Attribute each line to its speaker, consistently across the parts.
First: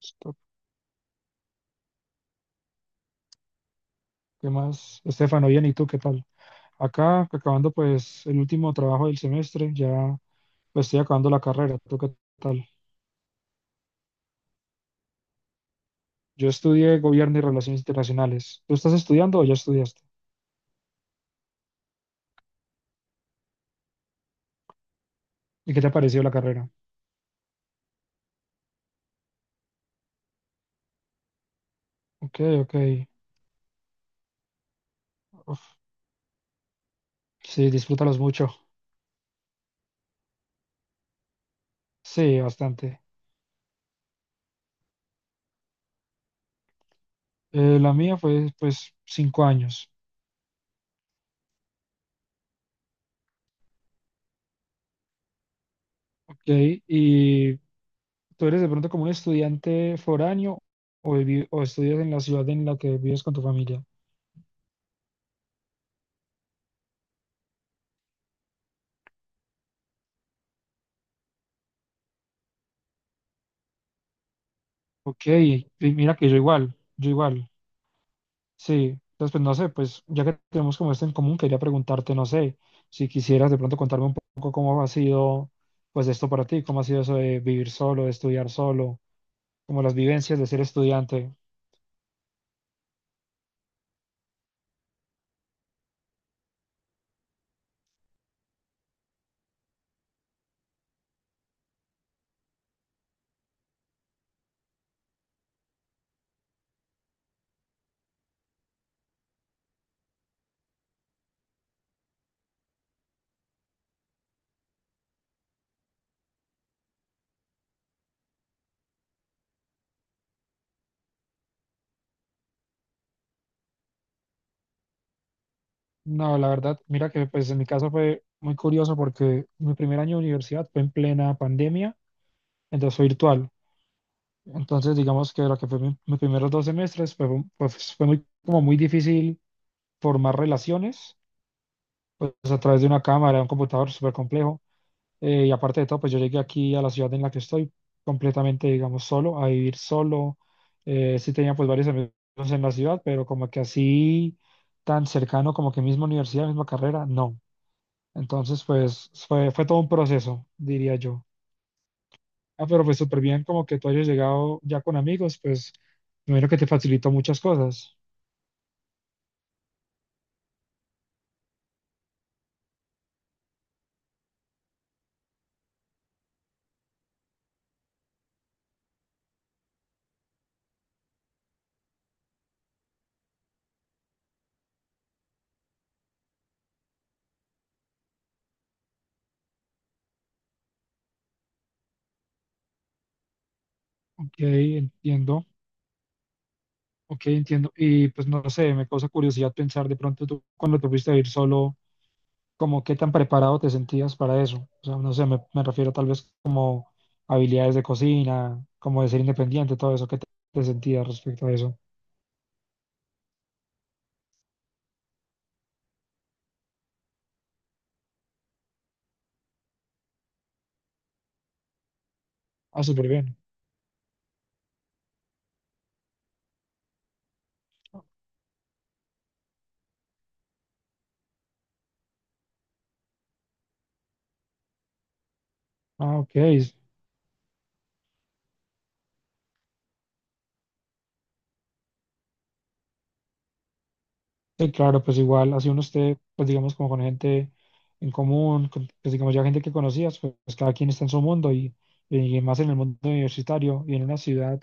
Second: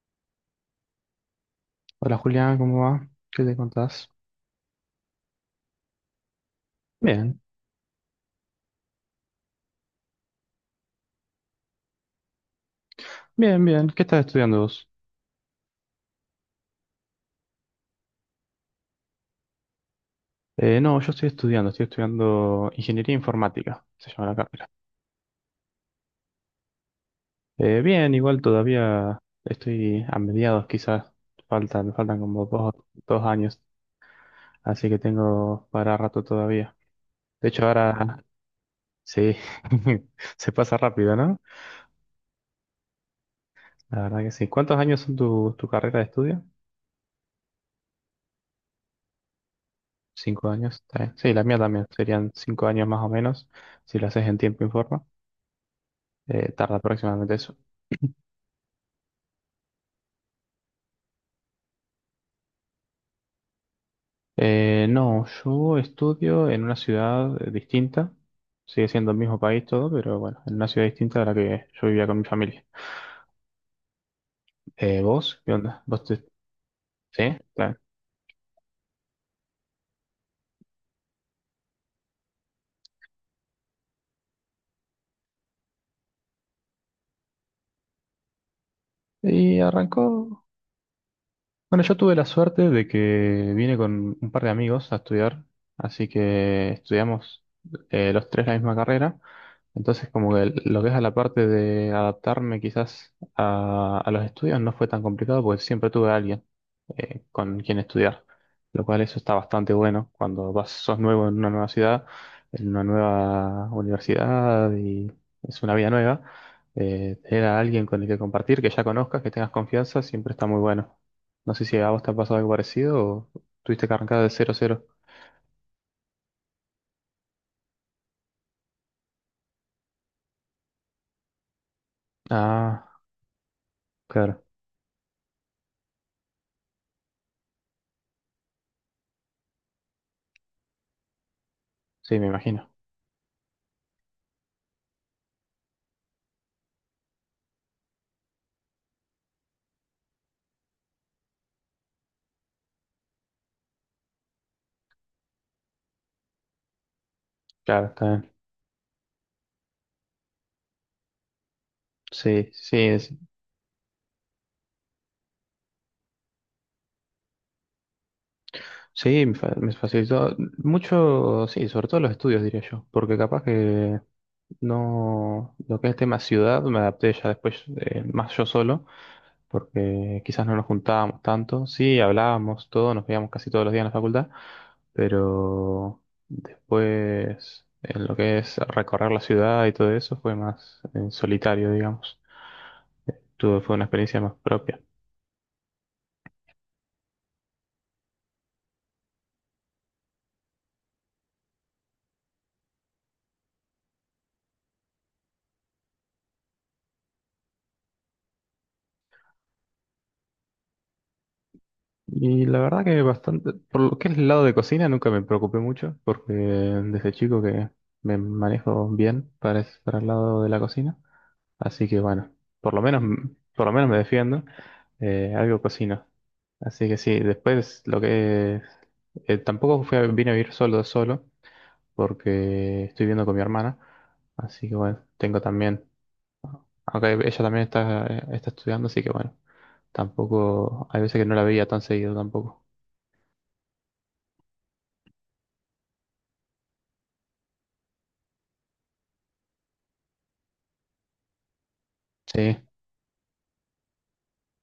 Speaker 1: Listo.
Speaker 2: Hola Julián, ¿cómo va? ¿Qué te contás?
Speaker 1: ¿Qué más? Estefano, bien, ¿y tú qué tal? Acá,
Speaker 2: Bien,
Speaker 1: acabando pues el último trabajo del semestre, ya pues estoy acabando la carrera. ¿Tú qué tal?
Speaker 2: bien, bien. ¿Qué estás estudiando vos?
Speaker 1: Yo estudié Gobierno y Relaciones Internacionales. ¿Tú estás estudiando o ya estudiaste?
Speaker 2: No, yo estoy estudiando Ingeniería Informática, se llama la carrera.
Speaker 1: ¿Y qué te ha parecido la carrera?
Speaker 2: Bien, igual todavía estoy a mediados, quizás me faltan
Speaker 1: Ok,
Speaker 2: como dos,
Speaker 1: ok.
Speaker 2: dos años, así que tengo
Speaker 1: Uf,
Speaker 2: para rato todavía. De hecho,
Speaker 1: sí, disfrútalos
Speaker 2: ahora
Speaker 1: mucho.
Speaker 2: sí, se pasa rápido, ¿no?
Speaker 1: Sí, bastante.
Speaker 2: La verdad que sí. ¿Cuántos años son tu carrera de estudio?
Speaker 1: La mía fue pues 5 años.
Speaker 2: 5 años, está bien. Sí, la mía también, serían 5 años más o menos, si lo haces en tiempo y forma.
Speaker 1: Ok,
Speaker 2: Tarda aproximadamente eso.
Speaker 1: ¿y tú eres de pronto como un estudiante foráneo o, o estudias en la ciudad en la que vives con tu familia?
Speaker 2: No, yo estudio en una ciudad distinta. Sigue siendo el mismo país todo, pero bueno, en una ciudad distinta a la que yo vivía con mi familia. Eh,
Speaker 1: Ok,
Speaker 2: ¿vos? ¿Qué
Speaker 1: y
Speaker 2: onda? ¿Vos te...
Speaker 1: mira que yo igual, yo
Speaker 2: Sí,
Speaker 1: igual,
Speaker 2: claro.
Speaker 1: sí. Entonces, pues no sé, pues ya que tenemos como esto en común, quería preguntarte, no sé, si quisieras de pronto contarme un poco cómo ha sido, pues esto para ti, cómo ha sido eso de vivir solo, de estudiar solo,
Speaker 2: Y
Speaker 1: como las vivencias
Speaker 2: arrancó.
Speaker 1: de ser estudiante.
Speaker 2: Bueno, yo tuve la suerte de que vine con un par de amigos a estudiar, así que estudiamos los tres la misma carrera. Entonces, como que lo que es a la parte de adaptarme quizás a los estudios no fue tan complicado porque siempre tuve a alguien con quien estudiar, lo cual eso está bastante bueno cuando vas, sos nuevo en una nueva ciudad, en una nueva universidad y es una vida nueva. Tener a alguien con el que compartir, que ya conozcas, que tengas confianza, siempre está muy bueno. No sé si a vos te ha pasado algo parecido o tuviste que arrancar de cero cero.
Speaker 1: No, la verdad, mira que pues en mi caso fue muy curioso porque mi primer año de universidad fue en plena pandemia, entonces
Speaker 2: Ah,
Speaker 1: fue virtual.
Speaker 2: claro.
Speaker 1: Entonces, digamos que lo que mis primeros 2 semestres, pues fue muy, como muy difícil formar relaciones
Speaker 2: Sí, me
Speaker 1: pues a
Speaker 2: imagino.
Speaker 1: través de una cámara, de un computador súper complejo. Y aparte de todo, pues yo llegué aquí a la ciudad en la que estoy completamente, digamos, solo, a vivir solo. Sí tenía pues varios amigos en la ciudad, pero como que así tan cercano, como que misma universidad, misma carrera, no.
Speaker 2: Claro, está bien.
Speaker 1: Entonces pues fue todo un proceso, diría yo.
Speaker 2: Sí,
Speaker 1: Ah,
Speaker 2: sí,
Speaker 1: pero pues súper bien como que tú hayas llegado ya con amigos, pues primero que te facilitó muchas cosas.
Speaker 2: sí, me facilitó mucho, sí, sobre todo los estudios, diría yo, porque capaz que no, lo que es tema ciudad, me adapté ya después más yo solo. Porque quizás no nos juntábamos tanto. Sí, hablábamos todo, nos veíamos casi todos los días en la facultad, pero después, en lo que es recorrer la ciudad y todo eso, fue más en solitario, digamos. Fue una experiencia más
Speaker 1: Ok,
Speaker 2: propia.
Speaker 1: entiendo. Ok, entiendo. Y pues no sé, me causa curiosidad pensar de pronto tú cuando te fuiste a ir solo, como qué tan preparado te sentías para eso. O sea, no sé, me refiero tal vez como habilidades de cocina, como de ser independiente, todo eso, ¿qué te sentías respecto a eso?
Speaker 2: Y la verdad que bastante, por lo que es el lado de cocina, nunca me preocupé mucho, porque desde chico que me manejo bien para el lado de la cocina. Así que bueno, por lo
Speaker 1: Ah,
Speaker 2: menos,
Speaker 1: súper bien.
Speaker 2: por lo menos me defiendo. Algo cocino. Así que sí, después lo que tampoco vine a vivir solo solo porque estoy viviendo con mi hermana. Así que bueno, tengo también,
Speaker 1: Ah, ok.
Speaker 2: aunque ella también está estudiando, así que bueno, tampoco, hay veces que no la veía tan seguido tampoco.
Speaker 1: Sí, claro, pues igual, así uno esté, pues digamos, como con gente en común, pues digamos ya gente que conocías, pues cada quien está en su mundo y
Speaker 2: Sí,
Speaker 1: más en el mundo universitario y en una ciudad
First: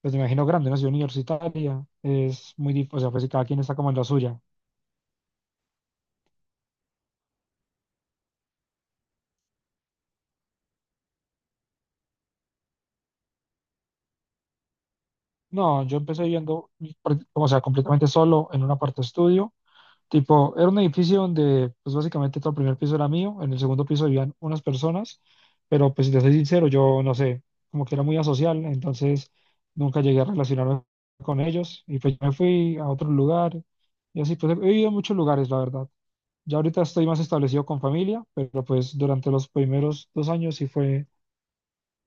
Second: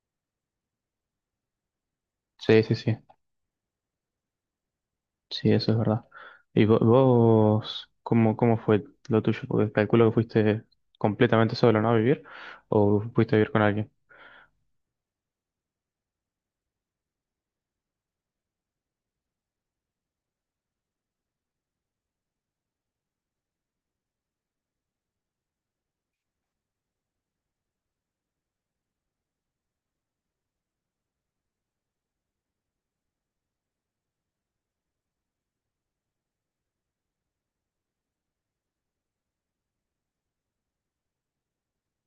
Speaker 1: pues me imagino grande, una ciudad universitaria, es
Speaker 2: sí,
Speaker 1: muy
Speaker 2: sí,
Speaker 1: difícil,
Speaker 2: sí.
Speaker 1: o sea, pues si cada quien está como en la suya.
Speaker 2: Sí, eso es verdad. ¿Y vos, cómo fue lo tuyo? Porque calculo que fuiste completamente solo, ¿no? A vivir. ¿O fuiste a vivir con alguien?
Speaker 1: No, yo empecé viviendo, o sea, completamente solo en un aparto estudio, tipo, era un edificio donde, pues básicamente todo el primer piso era mío, en el segundo piso vivían unas personas, pero pues si te soy sincero, yo no sé, como que era muy asocial, entonces nunca llegué a relacionarme con ellos, y pues me fui a otro lugar, y así, pues he vivido en muchos lugares, la verdad. Ya ahorita estoy más establecido con familia, pero pues durante los primeros 2 años sí fue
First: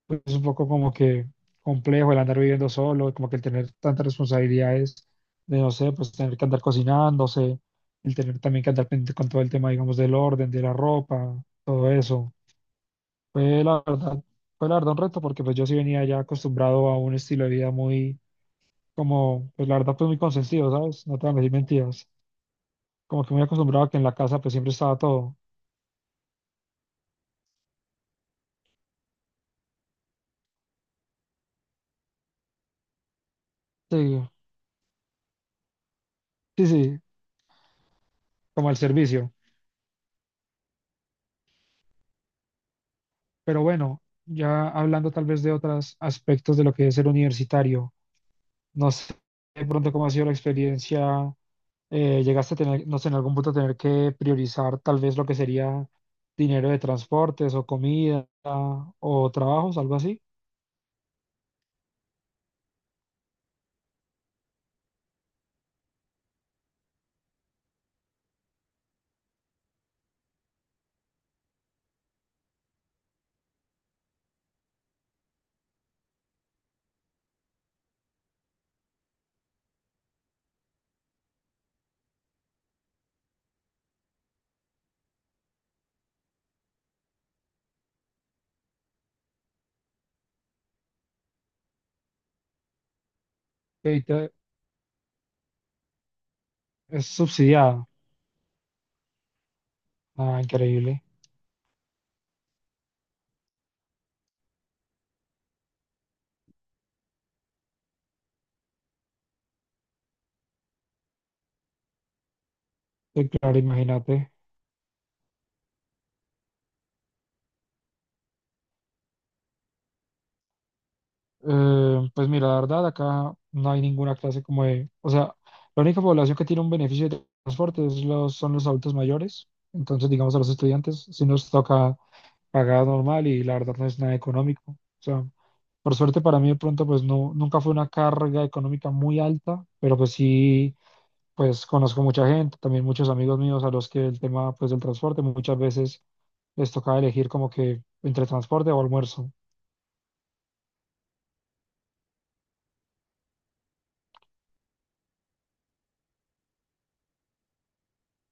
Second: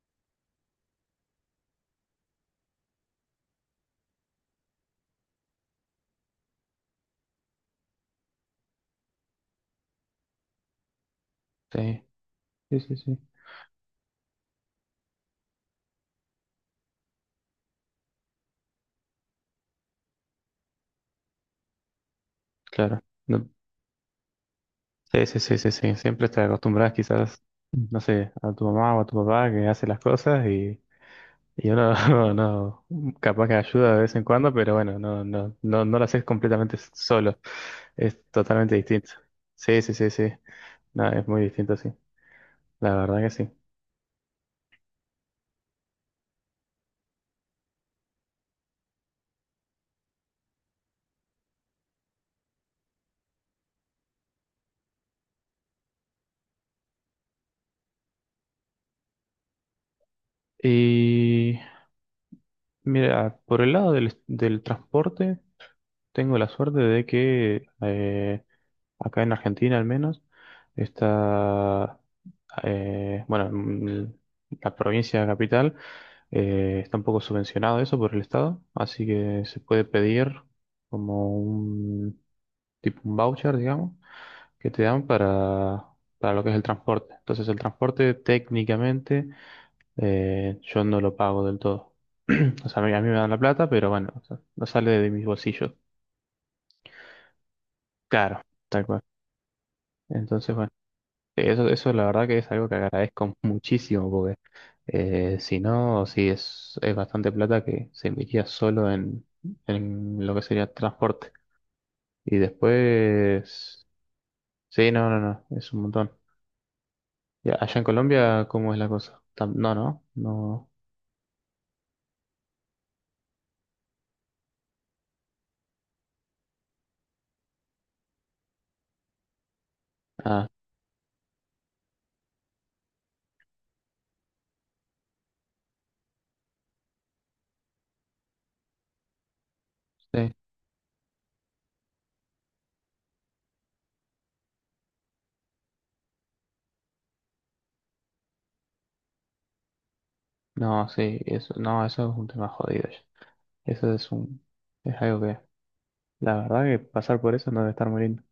Speaker 1: pues, es un poco como que complejo el andar viviendo solo, como que el tener tantas responsabilidades de, no sé, pues tener que andar cocinándose, el tener también que andar pendiente con todo el tema, digamos, del orden, de la ropa, todo
Speaker 2: Sí,
Speaker 1: eso.
Speaker 2: sí, sí, sí.
Speaker 1: Fue la verdad, fue la verdad un reto porque pues yo sí venía ya acostumbrado a un estilo de vida muy, como, pues la verdad, pues muy consentido, ¿sabes? No te van a decir mentiras.
Speaker 2: Claro.
Speaker 1: Como que muy
Speaker 2: No-
Speaker 1: acostumbrado a que en la casa pues siempre estaba
Speaker 2: Sí,
Speaker 1: todo.
Speaker 2: sí, sí, sí, sí. Siempre te acostumbras quizás, no sé, a tu mamá o a tu papá que hace las cosas y uno no, capaz que ayuda de vez
Speaker 1: Sí,
Speaker 2: en cuando, pero bueno, no, no, no, no lo haces
Speaker 1: sí,
Speaker 2: completamente
Speaker 1: sí,
Speaker 2: solo. Es
Speaker 1: como
Speaker 2: totalmente
Speaker 1: al
Speaker 2: distinto.
Speaker 1: servicio.
Speaker 2: Sí, sí, sí, sí. No, es muy distinto, sí. La verdad que
Speaker 1: Pero bueno, ya hablando tal vez de otros aspectos de lo que es ser universitario, no sé de pronto cómo ha sido la experiencia, llegaste a tener, no sé, en algún punto tener que priorizar tal vez lo que sería dinero de transportes o comida o trabajos, algo así,
Speaker 2: sí. Mira, por el lado del transporte, tengo la suerte de que acá en Argentina al menos está, bueno, la provincia capital está un poco subvencionado eso por el Estado, así que se puede pedir como un tipo un voucher, digamos, que te dan para lo que es el transporte. Entonces el transporte técnicamente yo no lo pago del todo. O sea, a mí me dan la plata, pero
Speaker 1: que
Speaker 2: bueno, o
Speaker 1: ahorita
Speaker 2: sea, no sale de mis bolsillos.
Speaker 1: es subsidiado.
Speaker 2: Claro, tal cual.
Speaker 1: Ah,
Speaker 2: Entonces, bueno,
Speaker 1: increíble.
Speaker 2: eso la verdad que es algo que agradezco muchísimo, porque si no, sí es bastante plata que se invertía solo en, lo que sería transporte. Y
Speaker 1: Sí, claro,
Speaker 2: después,
Speaker 1: imagínate.
Speaker 2: sí, no, no, no, es un montón. Y allá en Colombia, ¿cómo es la cosa? No, no, no.
Speaker 1: Pues mira, la verdad, acá no hay ninguna clase como de, o sea, la única población que tiene un beneficio de transporte es los, son los adultos mayores, entonces digamos a
Speaker 2: Ah,
Speaker 1: los estudiantes, si nos toca pagar normal y la verdad no es nada económico. O sea, por suerte para mí de pronto pues no, nunca fue una carga económica muy alta, pero pues
Speaker 2: sí,
Speaker 1: sí, pues conozco mucha gente, también muchos amigos míos a los que el tema pues del transporte muchas veces les tocaba elegir como que entre transporte o almuerzo.
Speaker 2: no, sí, eso, no, eso es un tema jodido. Eso es algo que, la verdad que pasar por eso no debe estar muy lindo.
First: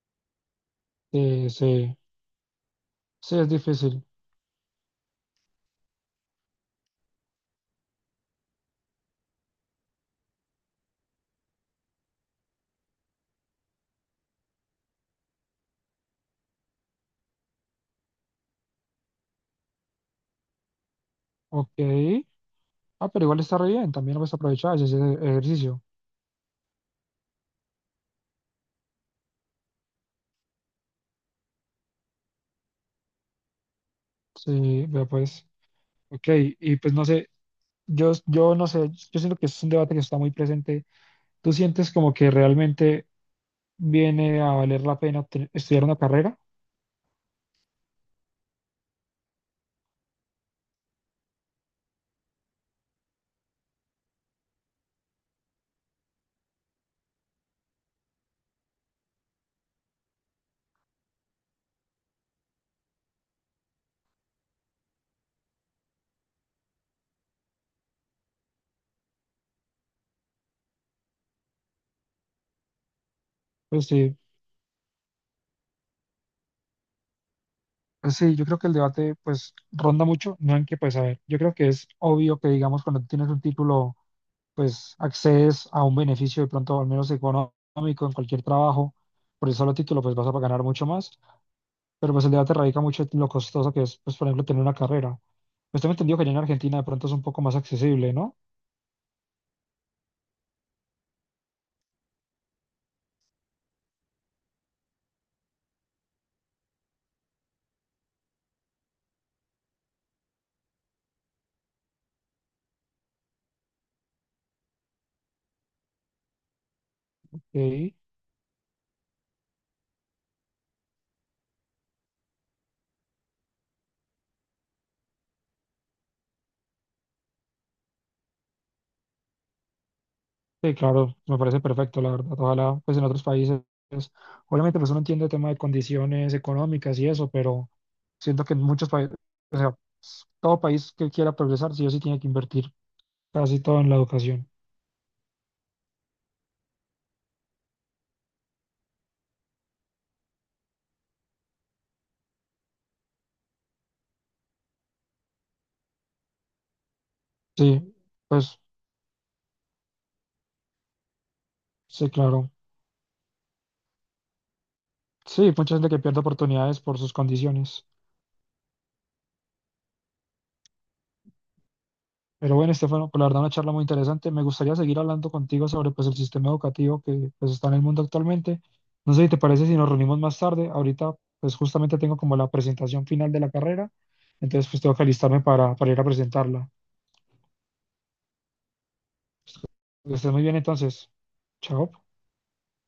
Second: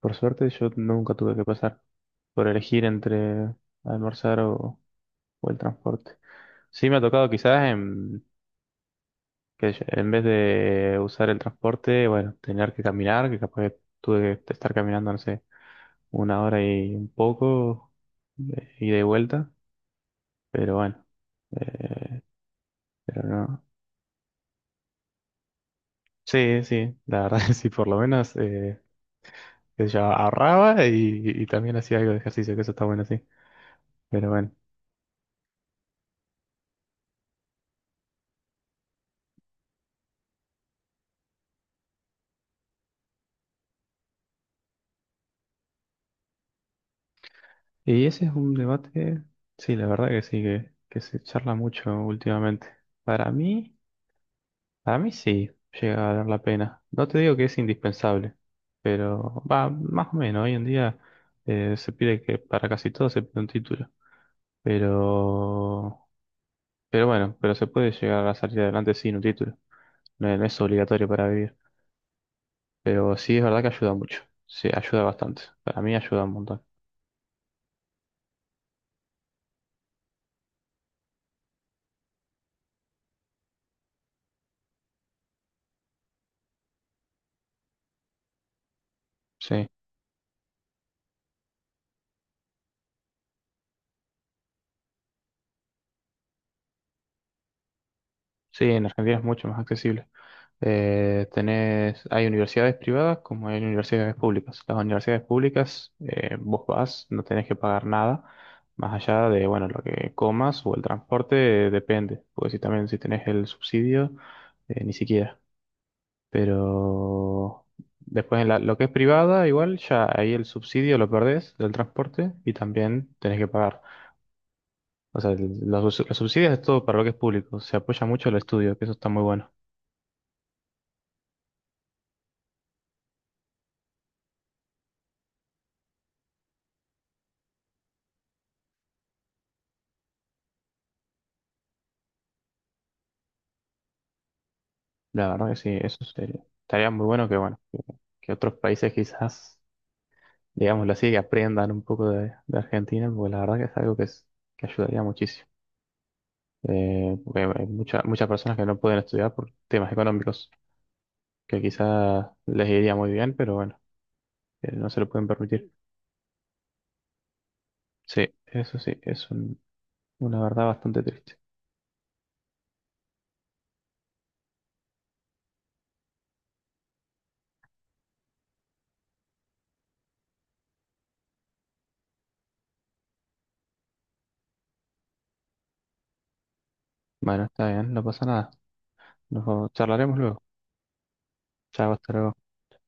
Speaker 2: Por suerte yo nunca tuve que
Speaker 1: Eh,
Speaker 2: pasar
Speaker 1: se-
Speaker 2: por elegir
Speaker 1: sí es
Speaker 2: entre
Speaker 1: difícil.
Speaker 2: almorzar o el transporte. Sí me ha tocado quizás en vez de usar el transporte, bueno, tener que caminar, que capaz que tuve que estar caminando, no sé, una hora y un poco, ida y vuelta, pero bueno,
Speaker 1: Ok.
Speaker 2: eh,
Speaker 1: Ah,
Speaker 2: pero
Speaker 1: pero igual está
Speaker 2: no.
Speaker 1: re bien, también lo puedes aprovechar, ese ejercicio.
Speaker 2: Sí, sí, la verdad que sí, por lo menos. Que yo ahorraba y también hacía algo de ejercicio, que eso está bueno, sí. Pero bueno,
Speaker 1: Sí, vea pues. Ok, y pues no sé, yo siento que es un debate que está muy presente. ¿Tú sientes como que realmente viene a valer la pena estudiar una carrera?
Speaker 2: y ese es un debate, sí, la verdad que sí, que se charla mucho últimamente. Para mí, para mí sí, llega a valer la pena. No te digo que es indispensable, pero va, más o menos, hoy en día se pide que para casi todo se pide un título. Pero, pero bueno, pero se puede llegar a salir adelante sin un título. No, es no es obligatorio para vivir, pero sí es verdad que
Speaker 1: Pues
Speaker 2: ayuda
Speaker 1: sí,
Speaker 2: mucho. Sí, ayuda bastante. Para mí ayuda un montón.
Speaker 1: pues sí, yo creo que el debate pues ronda mucho, no en que pues a ver, yo creo que es obvio que digamos cuando tienes un título pues accedes a un beneficio de pronto al menos económico en cualquier trabajo, por el
Speaker 2: Sí,
Speaker 1: solo título pues vas a ganar mucho más. Pero pues el debate radica mucho en lo costoso que es, pues por ejemplo, tener una carrera. Pues tengo entendido que allá en Argentina de pronto es un poco más accesible, ¿no?
Speaker 2: sí, en Argentina es mucho más accesible. Tenés, hay universidades privadas como hay universidades públicas. Las universidades públicas, vos vas, no tenés que pagar nada, más allá de, bueno, lo que comas o el transporte, depende, porque si también si tenés el subsidio, ni siquiera. Pero
Speaker 1: Sí,
Speaker 2: después en la- lo que es privada, igual ya ahí el subsidio lo perdés del transporte y también tenés que pagar. O sea, los subsidios es todo para lo que es público. Se apoya mucho el estudio, que eso está muy bueno.
Speaker 1: sí, claro, me parece perfecto, la verdad. Ojalá, pues en otros países, pues, obviamente pues uno entiende el tema de condiciones económicas y eso, pero siento que en muchos países, o sea, pues, todo país que quiera progresar, sí o sí tiene que invertir casi todo en la educación.
Speaker 2: La verdad que sí, eso sería. Estaría muy bueno que, bueno, que otros países quizás, digámoslo así, que aprendan un poco de Argentina, porque la verdad que es algo que, que ayudaría muchísimo. Porque hay
Speaker 1: Sí,
Speaker 2: muchas personas
Speaker 1: pues
Speaker 2: que no pueden estudiar por temas económicos, que
Speaker 1: sí,
Speaker 2: quizás
Speaker 1: claro.
Speaker 2: les iría muy bien, pero bueno, no se lo pueden
Speaker 1: Sí,
Speaker 2: permitir.
Speaker 1: mucha gente que pierde oportunidades por sus condiciones.
Speaker 2: Sí, eso sí, es una verdad bastante triste.
Speaker 1: Pero bueno, Estefano, pues la verdad una charla muy interesante. Me gustaría seguir hablando contigo sobre pues el sistema educativo que pues está en el mundo actualmente. No sé si te parece si nos reunimos más tarde. Ahorita pues justamente tengo como la presentación final de la carrera, entonces pues tengo que alistarme para ir a presentarla.
Speaker 2: Bueno, está bien, no pasa nada. Nos
Speaker 1: Que
Speaker 2: charlaremos
Speaker 1: estés muy
Speaker 2: luego.
Speaker 1: bien entonces. Chao.
Speaker 2: Chao, hasta luego.